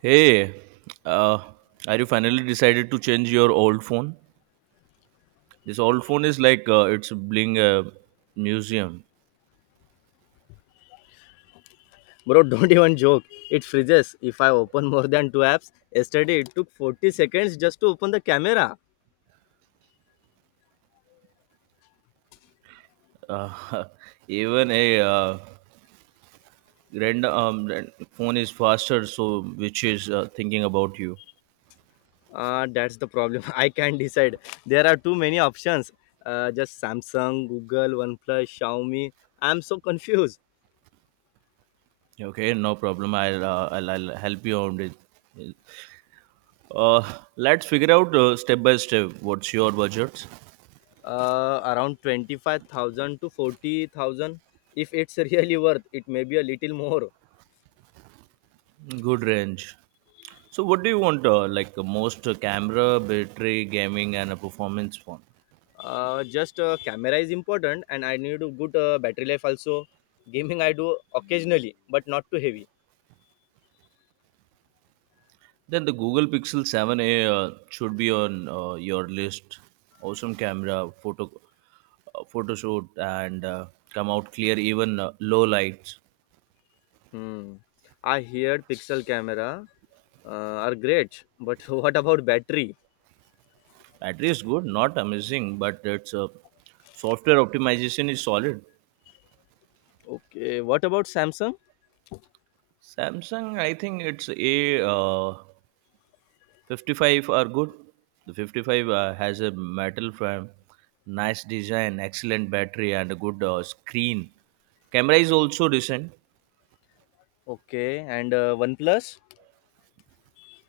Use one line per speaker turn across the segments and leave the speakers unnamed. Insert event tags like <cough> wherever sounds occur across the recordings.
Hey, uh, are you finally decided to change your old phone? This old phone is like it's being a museum.
Bro, don't even joke. It freezes if I open more than two apps. Yesterday, it took 40 seconds just to open the camera.
Uh, <laughs> Even a random phone is faster, so which is thinking about you.
That's the problem. <laughs> I can't decide. There are too many options. Just Samsung, Google, OnePlus, Xiaomi. I'm so confused.
Okay, no problem. I'll help you on it. Uh, let's figure out step by step. What's your budget?
Around 25,000 to 40,000. If it's <laughs> really worth, it may be a little more.
Good range. So, what do you want? Like most camera, battery, gaming, and a performance phone.
Just Camera is important, and I need a good battery life also. Gaming I do occasionally, but not too heavy.
Then the Google Pixel 7a should be on your list. Awesome camera, photo shoot, and come out clear even low lights.
Hmm. I heard pixel camera are great, but <laughs> what about battery?
Battery is good, not amazing, but its software optimization is solid.
Okay, what about Samsung?
Samsung, I think its A 55 are good. The 55 has a metal frame, nice design, excellent battery, and a good screen. Camera is also decent.
Okay, and OnePlus.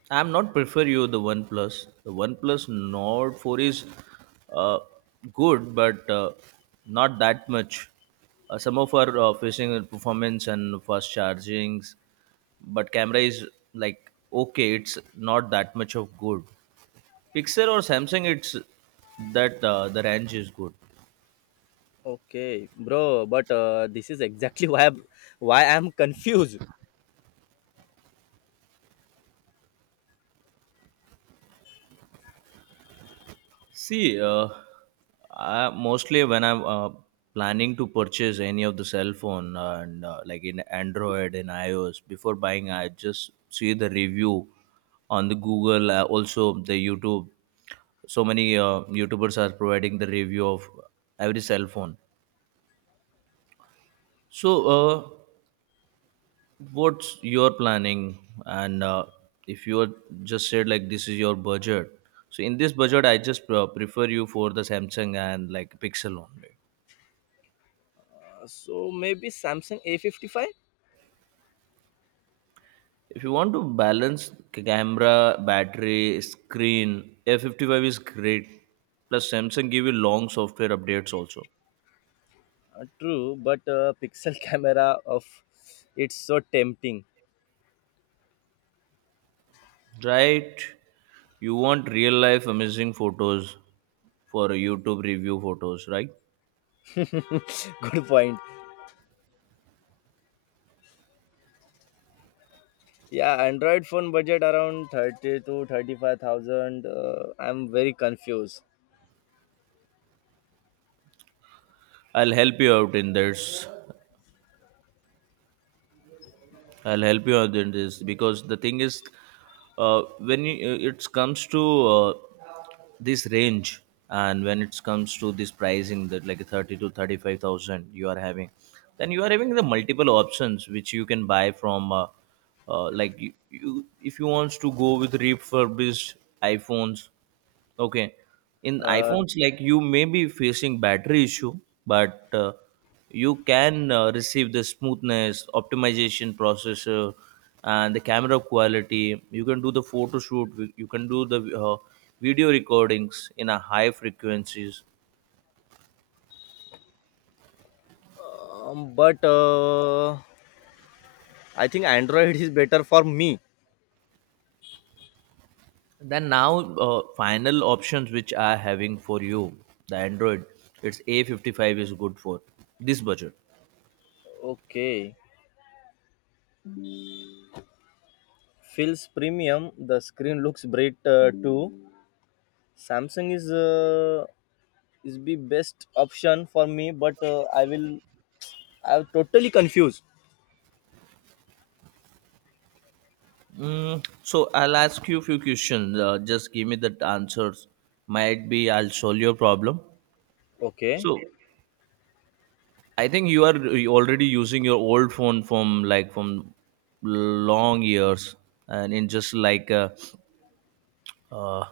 I'm not prefer you the OnePlus. The OnePlus Nord 4 is uh, good, but not that much. Some of our facing with performance and fast chargings, but camera is like okay. It's not that much of good. Pixel or Samsung, it's that the range is good.
Okay, bro, but this is exactly <laughs> why I'm confused.
See, mostly when I'm planning to purchase any of the cell phone and like in Android and iOS, before buying, I just see the review on the Google, also the YouTube. So many YouTubers are providing the review of every cell phone. So, what's your planning? And if you are just said like this is your budget, so in this budget, I just prefer you for the Samsung and like Pixel only.
So maybe Samsung A55.
If you want to balance camera, battery, screen, A55 is great. Plus Samsung give you long software updates also.
True, but pixel <laughs> camera of it's so tempting.
Right? You want real life amazing photos for YouTube review photos, right?
<laughs> Good point. Yeah, Android phone budget around thirty to thirty-five thousand. I'm very confused.
I'll help you out in this. I'll help you out in this because the thing is, it comes to uh, this range and when it comes to this pricing that like 30 to 35 thousand you are having, then you are having the multiple options which you can buy from like you if you wants to go with refurbished iPhones. Okay. In
Uh,
iPhones, like you may be facing battery issue, but you can receive the smoothness, optimization processor, and the camera quality. You can do the photo shoot. You can do the video recordings in a high frequencies.
But I think Android is better for me.
Then now, final options which are having for you, the Android, it's A55 is good for this budget.
Okay, feels premium. The screen looks bright too. Samsung is the best option for me, but I'm totally confused.
So I'll ask you a few questions. Just give me the answers. Might be I'll solve your problem.
Okay,
So I think you are already using your old phone from like from long years and in just like a uh,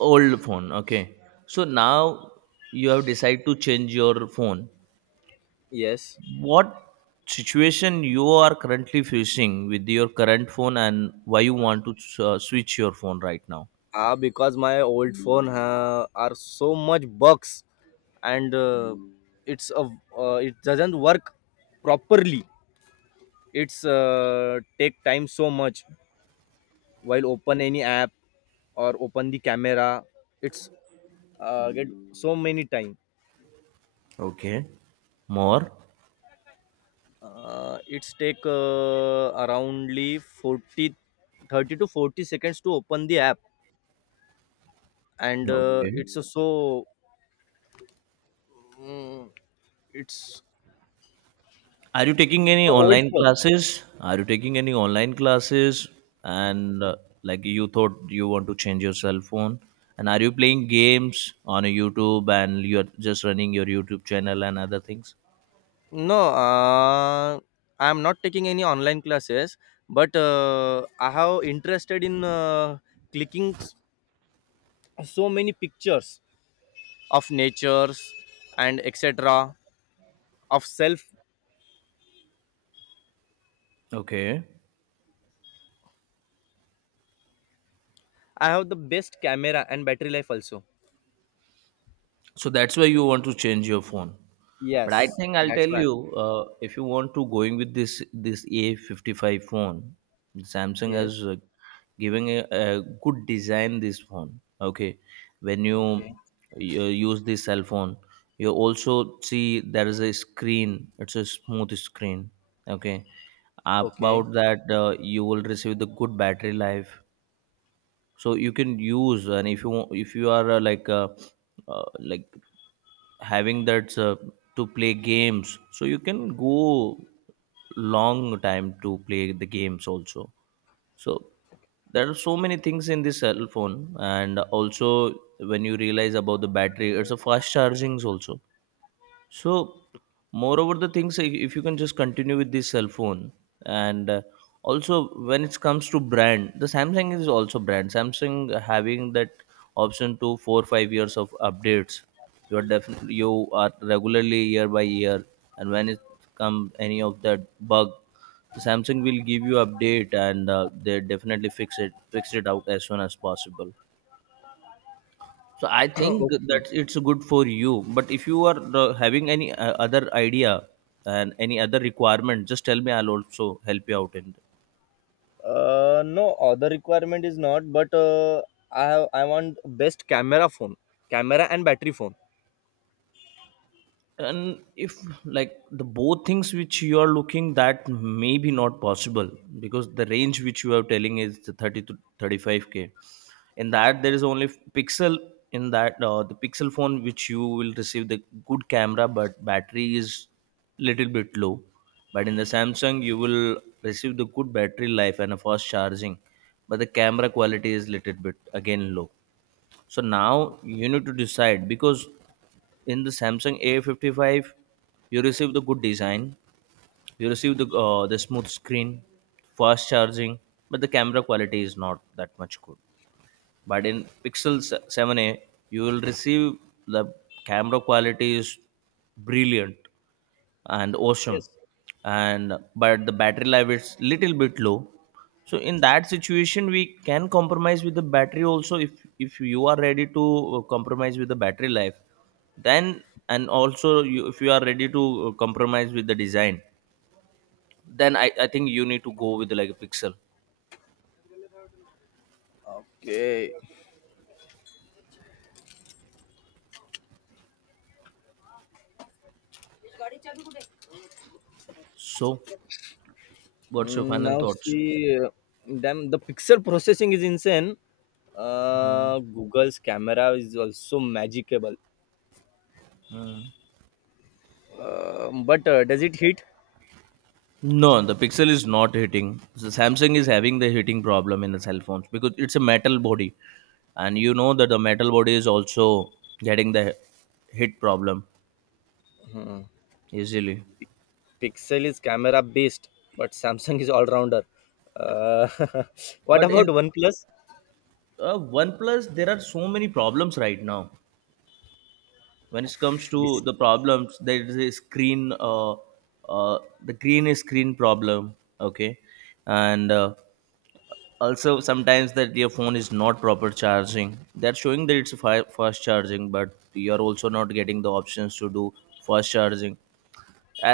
old phone. Okay. So now you have decided to change your phone.
yes.
What situation you are currently facing with your current phone and why you want to switch your phone right now?
Because my old phone are so much bugs, and it's a it doesn't work properly. It's take time so much while open any app or open the camera, it's get so many time.
Okay. More.
It's take aroundly 40 30 to 40 seconds to open the app, and
Okay.
it's a so mm, it's
Are you taking any
So old
online
phone.
classes? Are you taking any online classes? And like you thought you want to change your cell phone? And are you playing games on YouTube and you're just running your YouTube channel and other things?
No, uh, I am not taking any online classes, but I have interested in clicking so many pictures of natures, and etc of self.
Okay.
I have the best camera and battery life also.
So that's why you want to change your phone. But I
Yes.
think I'll
That's
tell
why.
you, if you want to going with this A55 phone, Samsung has
Yes.
giving a good design this phone. Okay, when you,
Okay.
you use this cell phone, you also see there is a screen. It's a smooth screen. Okay,
Okay.
about that you will receive the good battery life. So you can use, and if you are uh, like having that to play games, so you can go long time to play the games also. So there are so many things in this cell phone, and also when you realize about the battery, it's a fast chargings also. So, moreover, the things if you can just continue with this cell phone, and also when it comes to brand, the Samsung is also brand. Samsung having that option to 4 5 years of updates. You are definitely you are regularly year by year, and when it come any of that bug, Samsung will give you update, and they definitely fix it out as soon as possible. So I
<coughs> <clears throat>
think
Okay.
that it's good for you. But if you are having any other idea and any other requirement, just tell me. I'll also help you out in.
No, other requirement is not, but I want best camera phone, camera and battery phone.
And if like the both things which you are looking that may be not possible because the range which you are telling is the 30 to 35K, in that there is only pixel. In that the pixel phone which you will receive the good camera, but battery is little bit low. But in the Samsung, you will receive the good battery life and a fast charging, but the camera quality is little bit again low. So now you need to decide because in the Samsung A55, you receive the good design, you receive the smooth screen, fast charging, but the camera quality is not that much good. But in Pixel 7a, you will receive the camera quality is brilliant and awesome,
Yes.
and but the battery life is little bit low. So in that situation we can compromise with the battery also, if you are ready to compromise with the battery life, then. And also you, if you are ready to compromise with the design, then I think you need to go with like a pixel.
Okay.
So what's your final
Now
thoughts?
see, damn, the pixel processing is insane. Google's camera is also magical. But does it hit?
No, the Pixel is not hitting. So Samsung is having the hitting problem in the cell phones because it's a metal body, and you know that the metal body is also getting the hit problem easily.
Pixel is camera based, but Samsung is all rounder. Uh, <laughs> what
But
about
in
OnePlus?
OnePlus, there are so many problems right now. When it comes to
This,
the problems, there is a screen, the green screen problem. Okay, and also sometimes that your phone is not proper charging, that's showing that it's fast charging, but you're also not getting the options to do fast charging.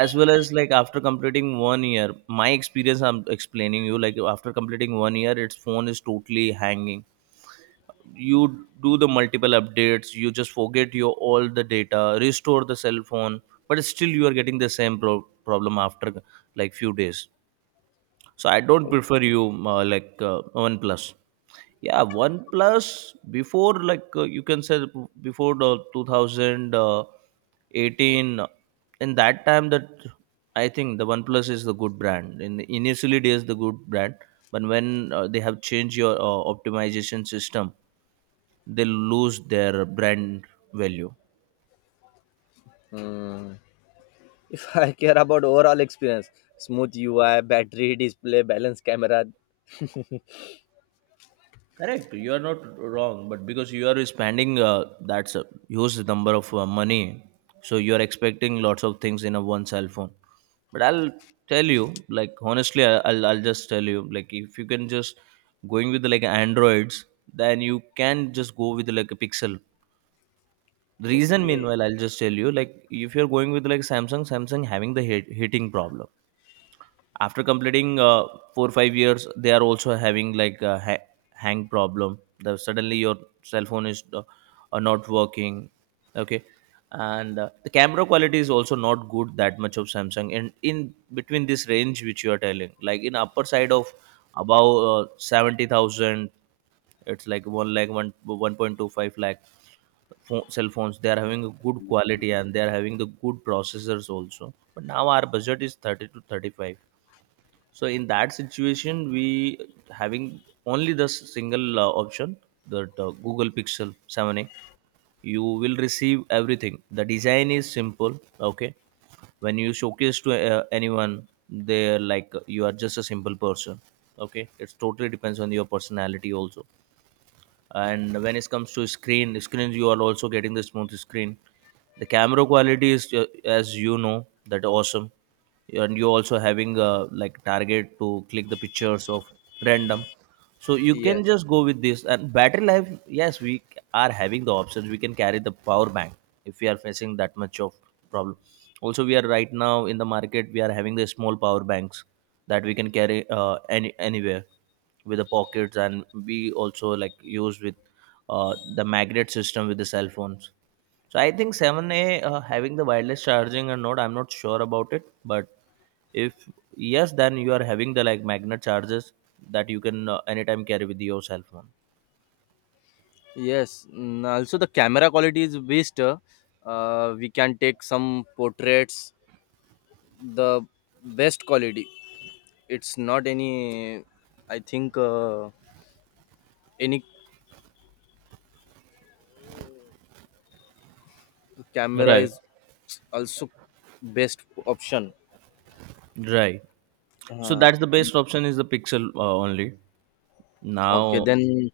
As well as like after completing 1 year, my experience I'm explaining you, like after completing 1 year, its phone is totally hanging. You do the multiple updates, you just forget your all the data, restore the cell phone, but still you are getting the same problem after like few days. So I don't prefer you like OnePlus. Yeah, OnePlus before, like you can say before the 2018, in that time that I think the OnePlus is the good brand. In initially it is the good brand, but when they have changed your optimization system, they lose their brand value.
Hmm. If I care about overall experience, smooth UI, battery, display, balance, camera.
Correct, you are not wrong, but because you are spending that's a huge number of money, so you are expecting lots of things in a one cell phone. But I'll tell you, like honestly, I'll just tell you, like if you can just going with like Androids, then you can just go with like a Pixel. The reason,
Okay.
meanwhile, I'll just tell you, like if you're going with like Samsung, Samsung having the heating problem after completing 4 or 5 years. They are also having like a hang problem, the suddenly your cell phone is not working. Okay. And the camera quality is also not good that much of Samsung. And in between this range which you are telling, like in upper side of above 70,000, it's like one 1.25 lakh phone, cell phones, they are having a good quality and they are having the good processors also. But now our budget is 30 to 35, so in that situation we having only the single option, that Google Pixel 7a, you will receive everything. The design is simple. Okay, when you showcase to anyone, they're like you are just a simple person. Okay, it's totally depends on your personality also. And when it comes to screens, you are also getting the smooth screen. The camera quality is, as you know, that awesome. And you also having like target to click the pictures of random, so you can
Yes,
just go with this. And battery life, yes, we are having the options. We can carry the power bank if we are facing that much of problem. Also we are right now in the market, we are having the small power banks that we can carry anywhere with the pockets, and we also like use with the magnet system with the cell phones. So I think 7a having the wireless charging or not, I'm not sure about it, but if yes then you are having the like magnet charges that you can anytime carry with your cell phone.
yes. Also, the camera quality is best. We can take some portraits, the best quality. It's not any, I think, any camera
Right.
is also best option.
Right. So
Uh,
that's the best option is the pixel only
okay,
now.
then. Mhm.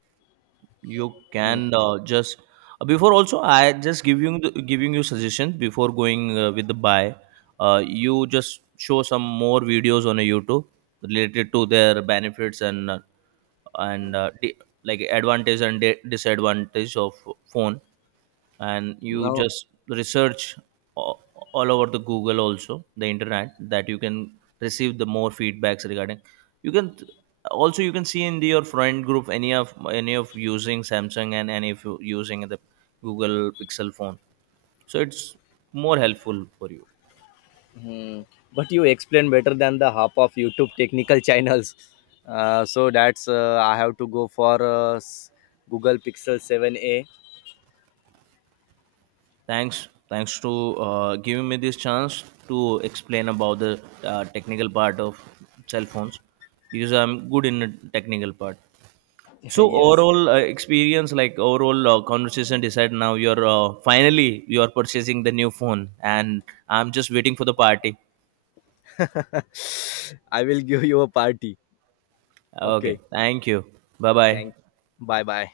You can just before also, I just giving giving you suggestions before going with the buy. You just show some more videos on a YouTube related to their benefits and and uh, di- like advantage and disadvantage of phone. And you
Now.
just research a- all over the Google, also the internet, that you can receive the more feedbacks regarding. You can also, you can see in your friend group, any of using Samsung and any of you using the Google Pixel phone, so it's more helpful for you.
Mhm. But you explain better than the half of YouTube technical <laughs> channels. So that's I have to go for Google Pixel 7a.
Thanks to giving me this chance to explain about the technical part of cell phones because I'm good in the technical part.
<laughs>
So
Yes.
overall experience, like overall conversation, decide now you're finally you are purchasing the new phone, and I'm just waiting for the party.
<laughs> I will give you a party.
Okay,
Okay,
thank you. Bye bye.
thank. Bye bye.